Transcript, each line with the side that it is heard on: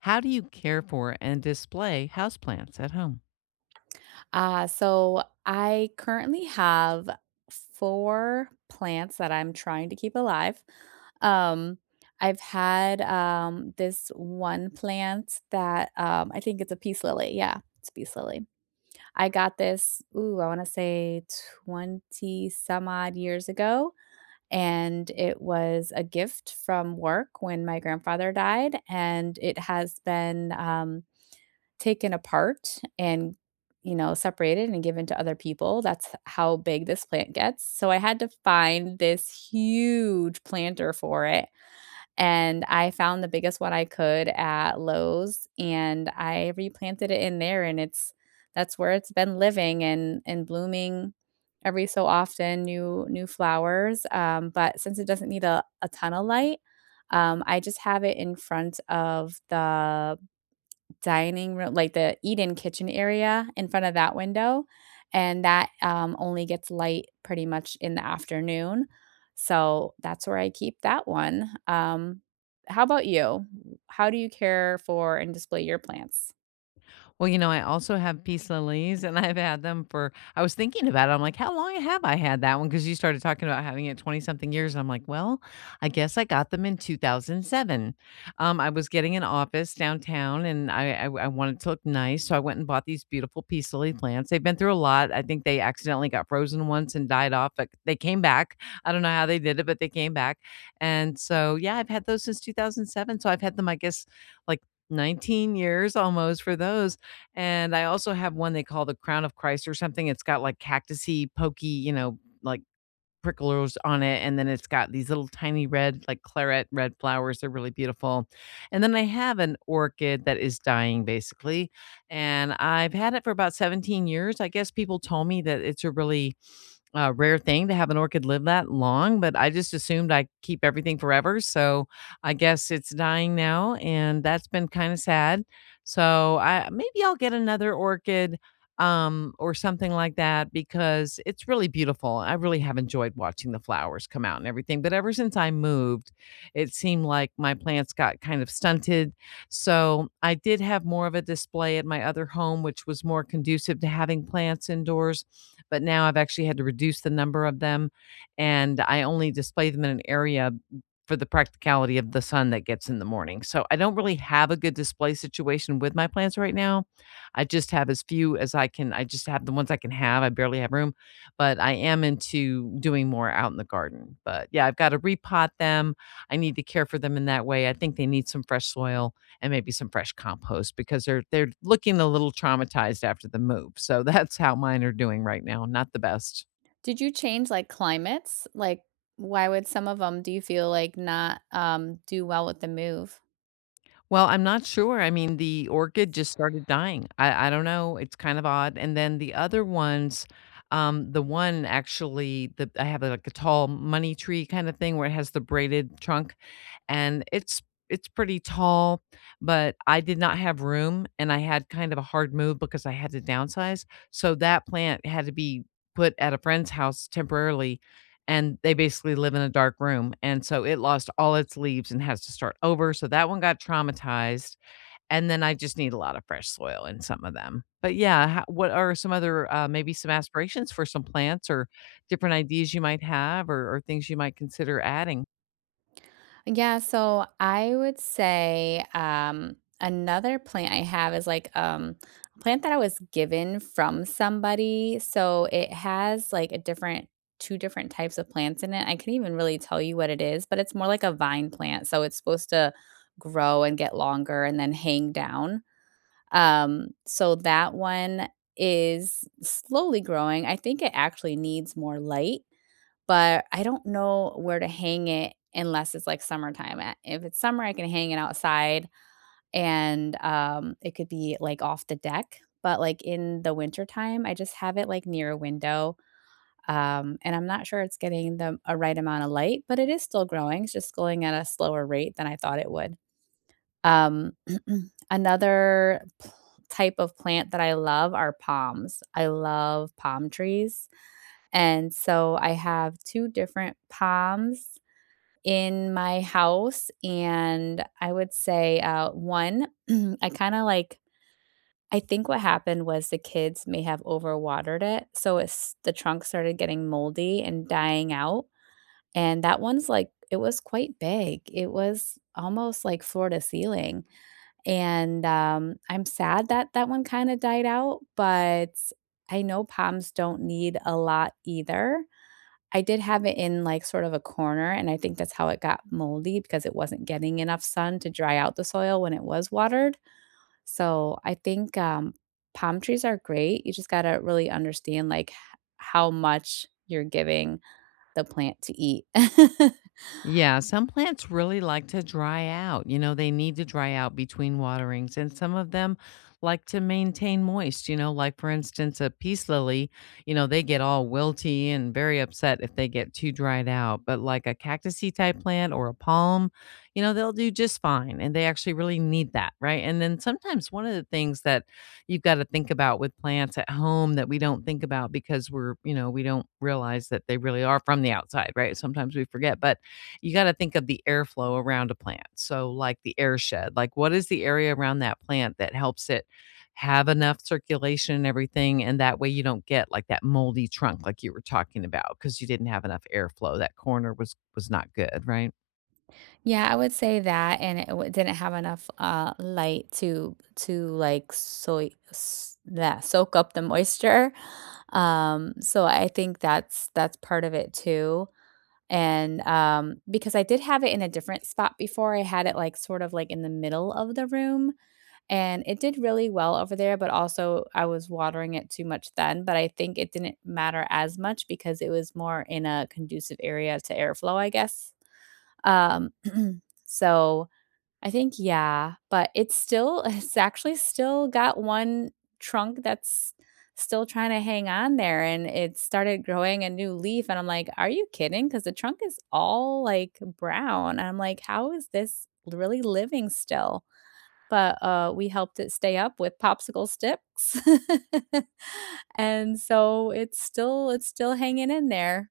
left: How do you care for and display houseplants at home?
right: So I currently have 4 plants that I'm trying to keep alive. Um, I've had, this one plant that, I think it's a peace lily, yeah, it's a peace lily. I got this, ooh, I wanna say 20 some odd years ago, and it was a gift from work when my grandfather died, and it has been, taken apart and, separated and given to other people. That's how big this plant gets. So I had to find this huge planter for it. And I found the biggest one I could at Lowe's and I replanted it in there. And it's That's where it's been living and blooming every so often new flowers, but since it doesn't need a ton of light, I just have it in front of the dining room, like, the eat-in kitchen area in front of that window, and that, only gets light pretty much in the afternoon, so that's where I keep that one. How about you? How do you care for and display your plants?
left: Well, you know, I also have Peace Lilies and I've had them for I was thinking about it. I'm like, how long have I had that one? Because you started talking about having it 20 something years. And I'm like, well, I guess I got them in 2007. I was getting an office downtown and I wanted it to look nice. So I went and bought these beautiful Peace Lily plants. They've been through a lot. I think they accidentally got frozen once and died off, but they came back. I don't know how they did it, but they came back. And so, yeah, I've had those since 2007. So I've had them, I guess, like 19 years almost for those, and I also have one they call the Crown of Christ or something. It's got like cactusy, pokey, you know, like pricklers on it. And then it's got these little tiny red, like claret red flowers. They're really beautiful. And then I have an orchid that is dying basically. And I've had it for about 17 years. I guess people told me that it's a really a rare thing to have an orchid live that long, but I just assumed I keep everything forever. So I guess it's dying now, and that's been kind of sad. So I maybe I'll get another orchid or something like that because it's really beautiful. I really have enjoyed watching the flowers come out and everything. But ever since I moved, it seemed like my plants got kind of stunted, so I did have more of a display at my other home, which was more conducive to having plants indoors. But now I've actually had to reduce the number of them, and I only display them in an area for the practicality of the sun that gets in the morning. So I don't really have a good display situation with my plants right now. I just have as few as I can. I just have the ones I can have. I barely have room, but I am into doing more out in the garden. But yeah, I've got to repot them. I need to care for them in that way. I think they need some fresh soil and maybe some fresh compost because they're looking a little traumatized after the move. So that's how mine are doing right now. Not the best.
right: Did you change, like, climates? Like, why would some of them, do you feel like, not, do well with the move?
left: Well, I'm not sure. I mean, the orchid just started dying. I don't know. It's kind of odd. And then the other ones, the one actually, the I have like a tall money tree kind of thing where it has the braided trunk, and it's pretty tall, but I did not have room, and I had kind of a hard move because I had to downsize, so that plant had to be put at a friend's house temporarily, and they basically live in a dark room, and so it lost all its leaves and has to start over, so that one got traumatized, and then I just need a lot of fresh soil in some of them. But yeah, ho what are some other, maybe some aspirations for some plants or different ideas you might have or things you might consider adding?
right: Yeah, so I would say, another plant I have is like, a plant that I was given from somebody. So it has like a different, two different types of plants in it. I can not even really tell you what it is, but it's more like a vine plant. So it's supposed to grow and get longer and then hang down. So that one is slowly growing. I think it actually needs more light, but I don't know where to hang it unless it's, like, summertime. A If it's summer, I can hang it outside and, it could be, like, off the deck, but, like, in the wintertime, I just have it, like, near a window, and I'm not sure it's getting the a right amount of light, but it is still growing, it's just growing at a slower rate than I thought it would. Um, another pl type of plant that I love are palms. I love palm trees, and so I have 2 different palms in my house, and I would say, 1, I kinda, like, I think what happened was the kids may have overwatered it, so it's the trunk started getting moldy and dying out, and that one's, like, it was quite big. It was almost, like, floor to ceiling, and, I'm sad that that one kinda died out, but I know palms don't need a lot either. I did have it in, like, sort of a corner, and I think that's how it got moldy because it wasn't getting enough sun to dry out the soil when it was watered. So, I think, palm trees are great. You just gotta really understand, like, h how much you're giving the plant to eat.
left: Yeah, some plants really like to dry out. You know, they need to dry out between waterings, and some of them like to maintain moist. You know, like for instance, a peace lily, you know, they get all wilty and very upset if they get too dried out. But like a cactusy type plant or a palm, you know, they'll do just fine. And they actually really need that, right? And then sometimes one of the things that you've got to think about with plants at home that we don't think about because we're, you know, we don't realize that they really are from the outside, right? Sometimes we forget. But you got to think of the airflow around a plant. So, like the air shed, like what is the area around that plant that helps it have enough circulation and everything? And that way you don't get like that moldy trunk, like you were talking about, because you didn't have enough airflow. That corner was not good, right?
right: Yeah, I would say that, and it w didn't have enough, light to like, soy s that soak up the moisture. So I think that's part of it too. And, because I did have it in a different spot before, I had it, like, sort of, like, in the middle of the room, and it did really well over there, but also I was watering it too much then, but I think it didn't matter as much because it was more in a conducive area to airflow, I guess. Um, so I think, yeah, but it's still it's actually still got one trunk that's still trying to hang on there, and it started growing a new leaf and I'm like, "Are you kidding?" Because the trunk is all, like, brown. And I'm like, "How is this really living still?" But, we helped it stay up with popsicle sticks. And so it's still hanging in there.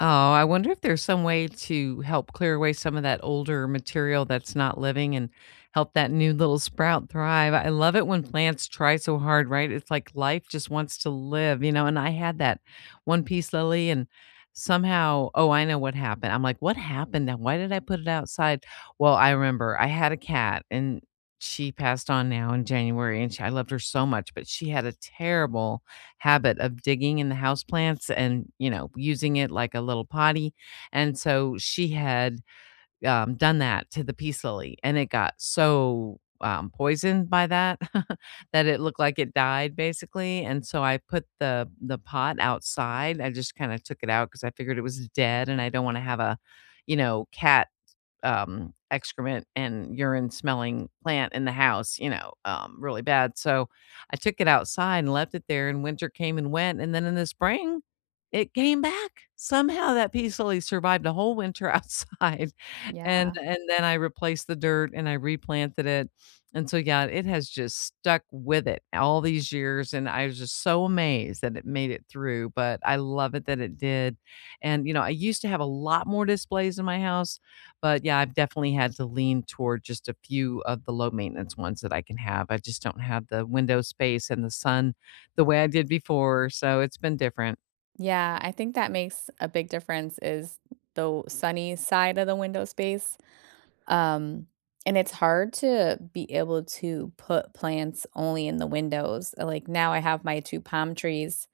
left: Oh, I wonder if there's some way to help clear away some of that older material that's not living and help that new little sprout thrive. I love it when plants try so hard, right? It's like life just wants to live, you know. And I had that one piece lily, and somehow, oh, I know what happened. I'm like, what happened now? Why did I put it outside? Well, I remember I had a cat, and she passed on now in January, and she, I loved her so much, but she had a terrible habit of digging in the houseplants and, you know, using it like a little potty, and so she had, done that to the peace lily, and it got so, poisoned by that, that it looked like it died basically, and so I put the pot outside. I just kinda took it out because I figured it was dead, and I don't wanna have a, you know, cat excrement and urine smelling plant in the house, you know, really bad. So I took it outside and left it there, and winter came and went. And then in the spring, it came back. Somehow that piece only survived a whole winter outside. And
right: Yeah.
left: and then I replaced the dirt and I replanted it. And so yeah, it has just stuck with it all these years. And I was just so amazed that it made it through. But I love it that it did. And you know, I used to have a lot more displays in my house, but yeah, I've definitely had to lean toward just a few of the low maintenance ones that I can have. I just don't have the window space and the sun the way I did before. So it's been different.
right: Yeah, I think that makes a big difference is the sunny side of the window space. Um, and it's hard to be able to put plants only in the windows. Like now I have my two palm trees,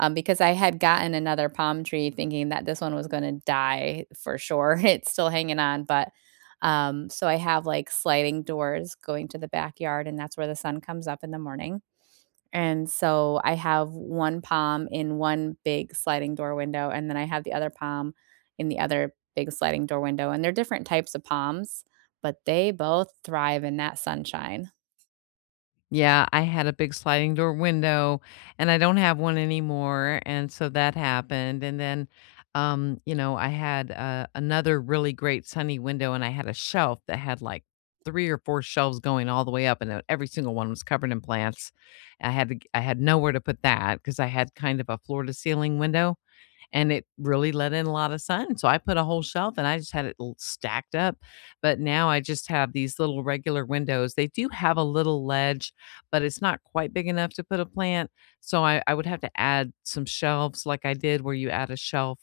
right: because I had gotten another palm tree thinking that this one was going to die for sure. It's still hanging on, but, so I have like sliding doors going to the backyard, and that's where the sun comes up in the morning. And so I have one palm in one big sliding door window, and then I have the other palm in the other big sliding door window, and they're different types of palms, but they both thrive in that sunshine.
left: Yeah, I had a big sliding door window and I don't have one anymore. And so that happened. And then, you know, I had another really great sunny window and I had a shelf that had like three or four shelves going all the way up, and every single one was covered in plants. I had to, I had nowhere to put that because I had kind of a floor to ceiling window and it really let in a lot of sun. So I put a whole shelf and I just had it stacked up. But now I just have these little regular windows. They do have a little ledge, but it's not quite big enough to put a plant. So I would have to add some shelves like I did where you add a shelf,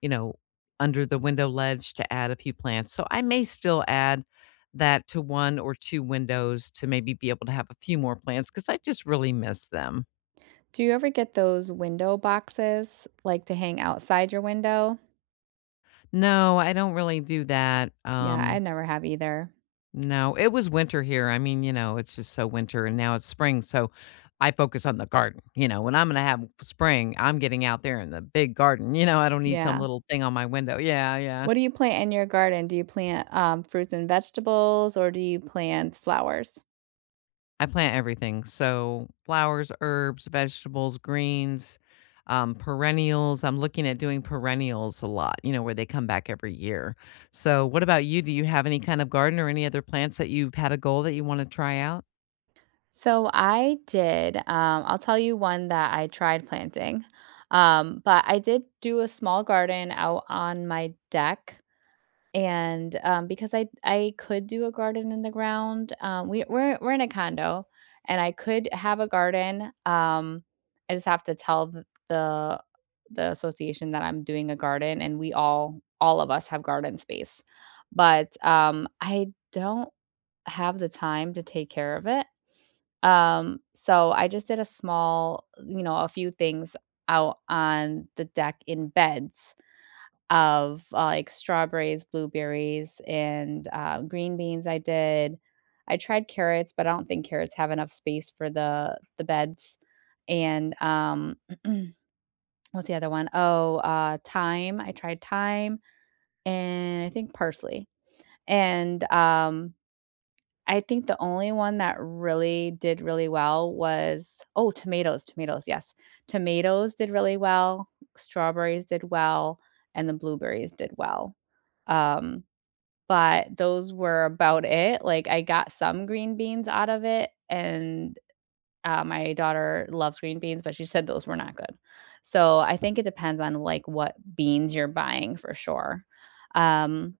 left: you know, under the window ledge to add a few plants. So I may still add that to one or two windows to maybe be able to have a few more plants because I just really miss them.
right: Do you ever get those window boxes, like, to hang outside your window?
left: No, I don't really do that.
right: Yeah, I never have either.
left: No, it was winter here. I mean, you know, it's just so winter and now it's spring. So I focus on the garden. You know, when I'm going to have spring, I'm getting out there in the big garden. You know, I don't need some
right: Yeah.
left: little thing on my window. Yeah, yeah.
right: What do you plant in your garden? Do you plant, fruits and vegetables, or do you plant flowers?
left: I plant everything. So flowers, herbs, vegetables, greens, perennials. I'm looking at doing perennials a lot, you know, where they come back every year. So what about you? Do you have any kind of garden or any other plants that you've had a goal that you want to try out?
right: So I did. I'll tell you one that I tried planting. But I did do a small garden out on my deck. And because I could do a garden in the ground, we're in a condo, and I could have a garden. I just have to tell the association that I'm doing a garden, and we all of us have garden space. But I don't have the time to take care of it, so I just did a small, you know, a few things out on the deck in beds of, like, strawberries, blueberries, and, green beans I did. I tried carrots, but I don't think carrots have enough space for the beds, and, what's the other one? Oh, thyme, I tried thyme, and I think parsley, and, I think the only one that really did really well was, oh, tomatoes, tomatoes, yes. Tomatoes did really well, strawberries did well, and the blueberries did well. Um, but those were about it. Like I got some green beans out of it, and my daughter loves green beans, but she said those were not good. So I think it depends on like what beans you're buying, for sure. Um,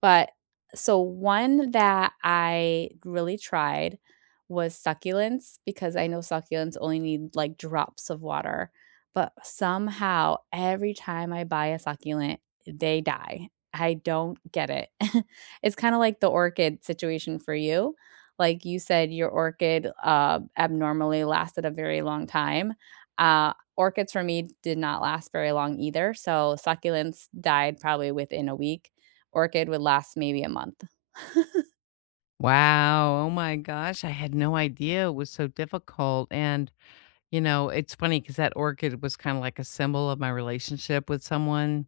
right: but one that I really tried was succulents because I know succulents only need like drops of water. But somehow every time I buy a succulent, they die. I don't get it. It's kind of like the orchid situation for you. Like you said, your orchid, abnormally lasted a very long time. Orchids for me did not last very long either. So succulents died probably within a week, orchid would last maybe a month.
left: Wow. Oh my gosh. I had no idea it was so difficult. And, you know, it's funny because that orchid was kind of like a symbol of my relationship with someone.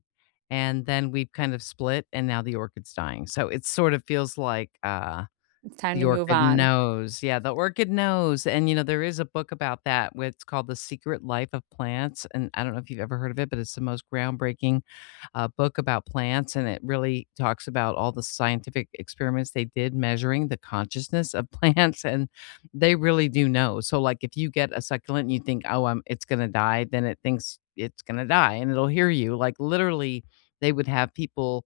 left: And then we've kind of split and now the orchid's dying. So it sort of feels like
right: It's time
left: the
right: to move
left: orchid
right: on.
left: knows. Yeah, the orchid knows, and, you know, there is a book about that where it's called The Secret Life of Plants, and I don't know if you've ever heard of it, but it's the most groundbreaking, book about plants, and it really talks about all the scientific experiments they did measuring the consciousness of plants, and they really do know. So, like, if you get a succulent and you think, "Oh, it's gonna die," then it thinks it's gonna die, and it'll hear you. Like, literally, they would have people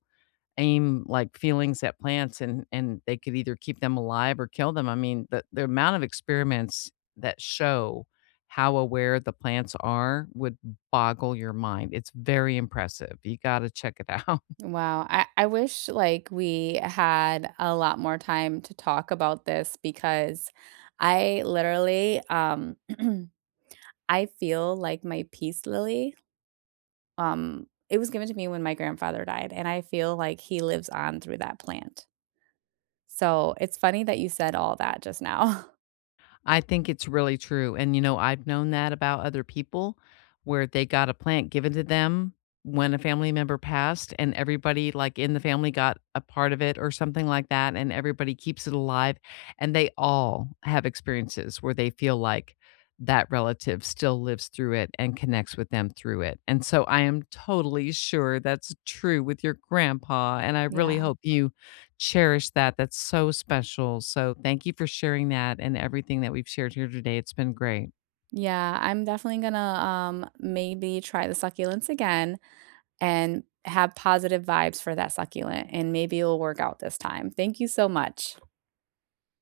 left: aim like feelings at plants and they could either keep them alive or kill them. I mean, the amount of experiments that show how aware the plants are would boggle your mind. It's very impressive. You got to check it out.
right: Wow, I wish, like, we had a lot more time to talk about this because I literally, I feel like my peace lily, it was given to me when my grandfather died, and I feel like he lives on through that plant. So, it's funny that you said all that just now.
left: I think it's really true, and, you know, I've known that about other people where they got a plant given to them when a family member passed, and everybody, like, in the family got a part of it or something like that, and everybody keeps it alive, and they all have experiences where they feel like that relative still lives through it and connects with them through it, and so I am totally sure that's true with your grandpa, and I really
right: Yeah.
left: hope you cherish that. That's so special. So thank you for sharing that and everything that we've shared here today. It's been great.
right: Yeah, I'm definitely gonna, maybe try the succulents again and have positive vibes for that succulent and maybe it'll work out this time. Thank you so much.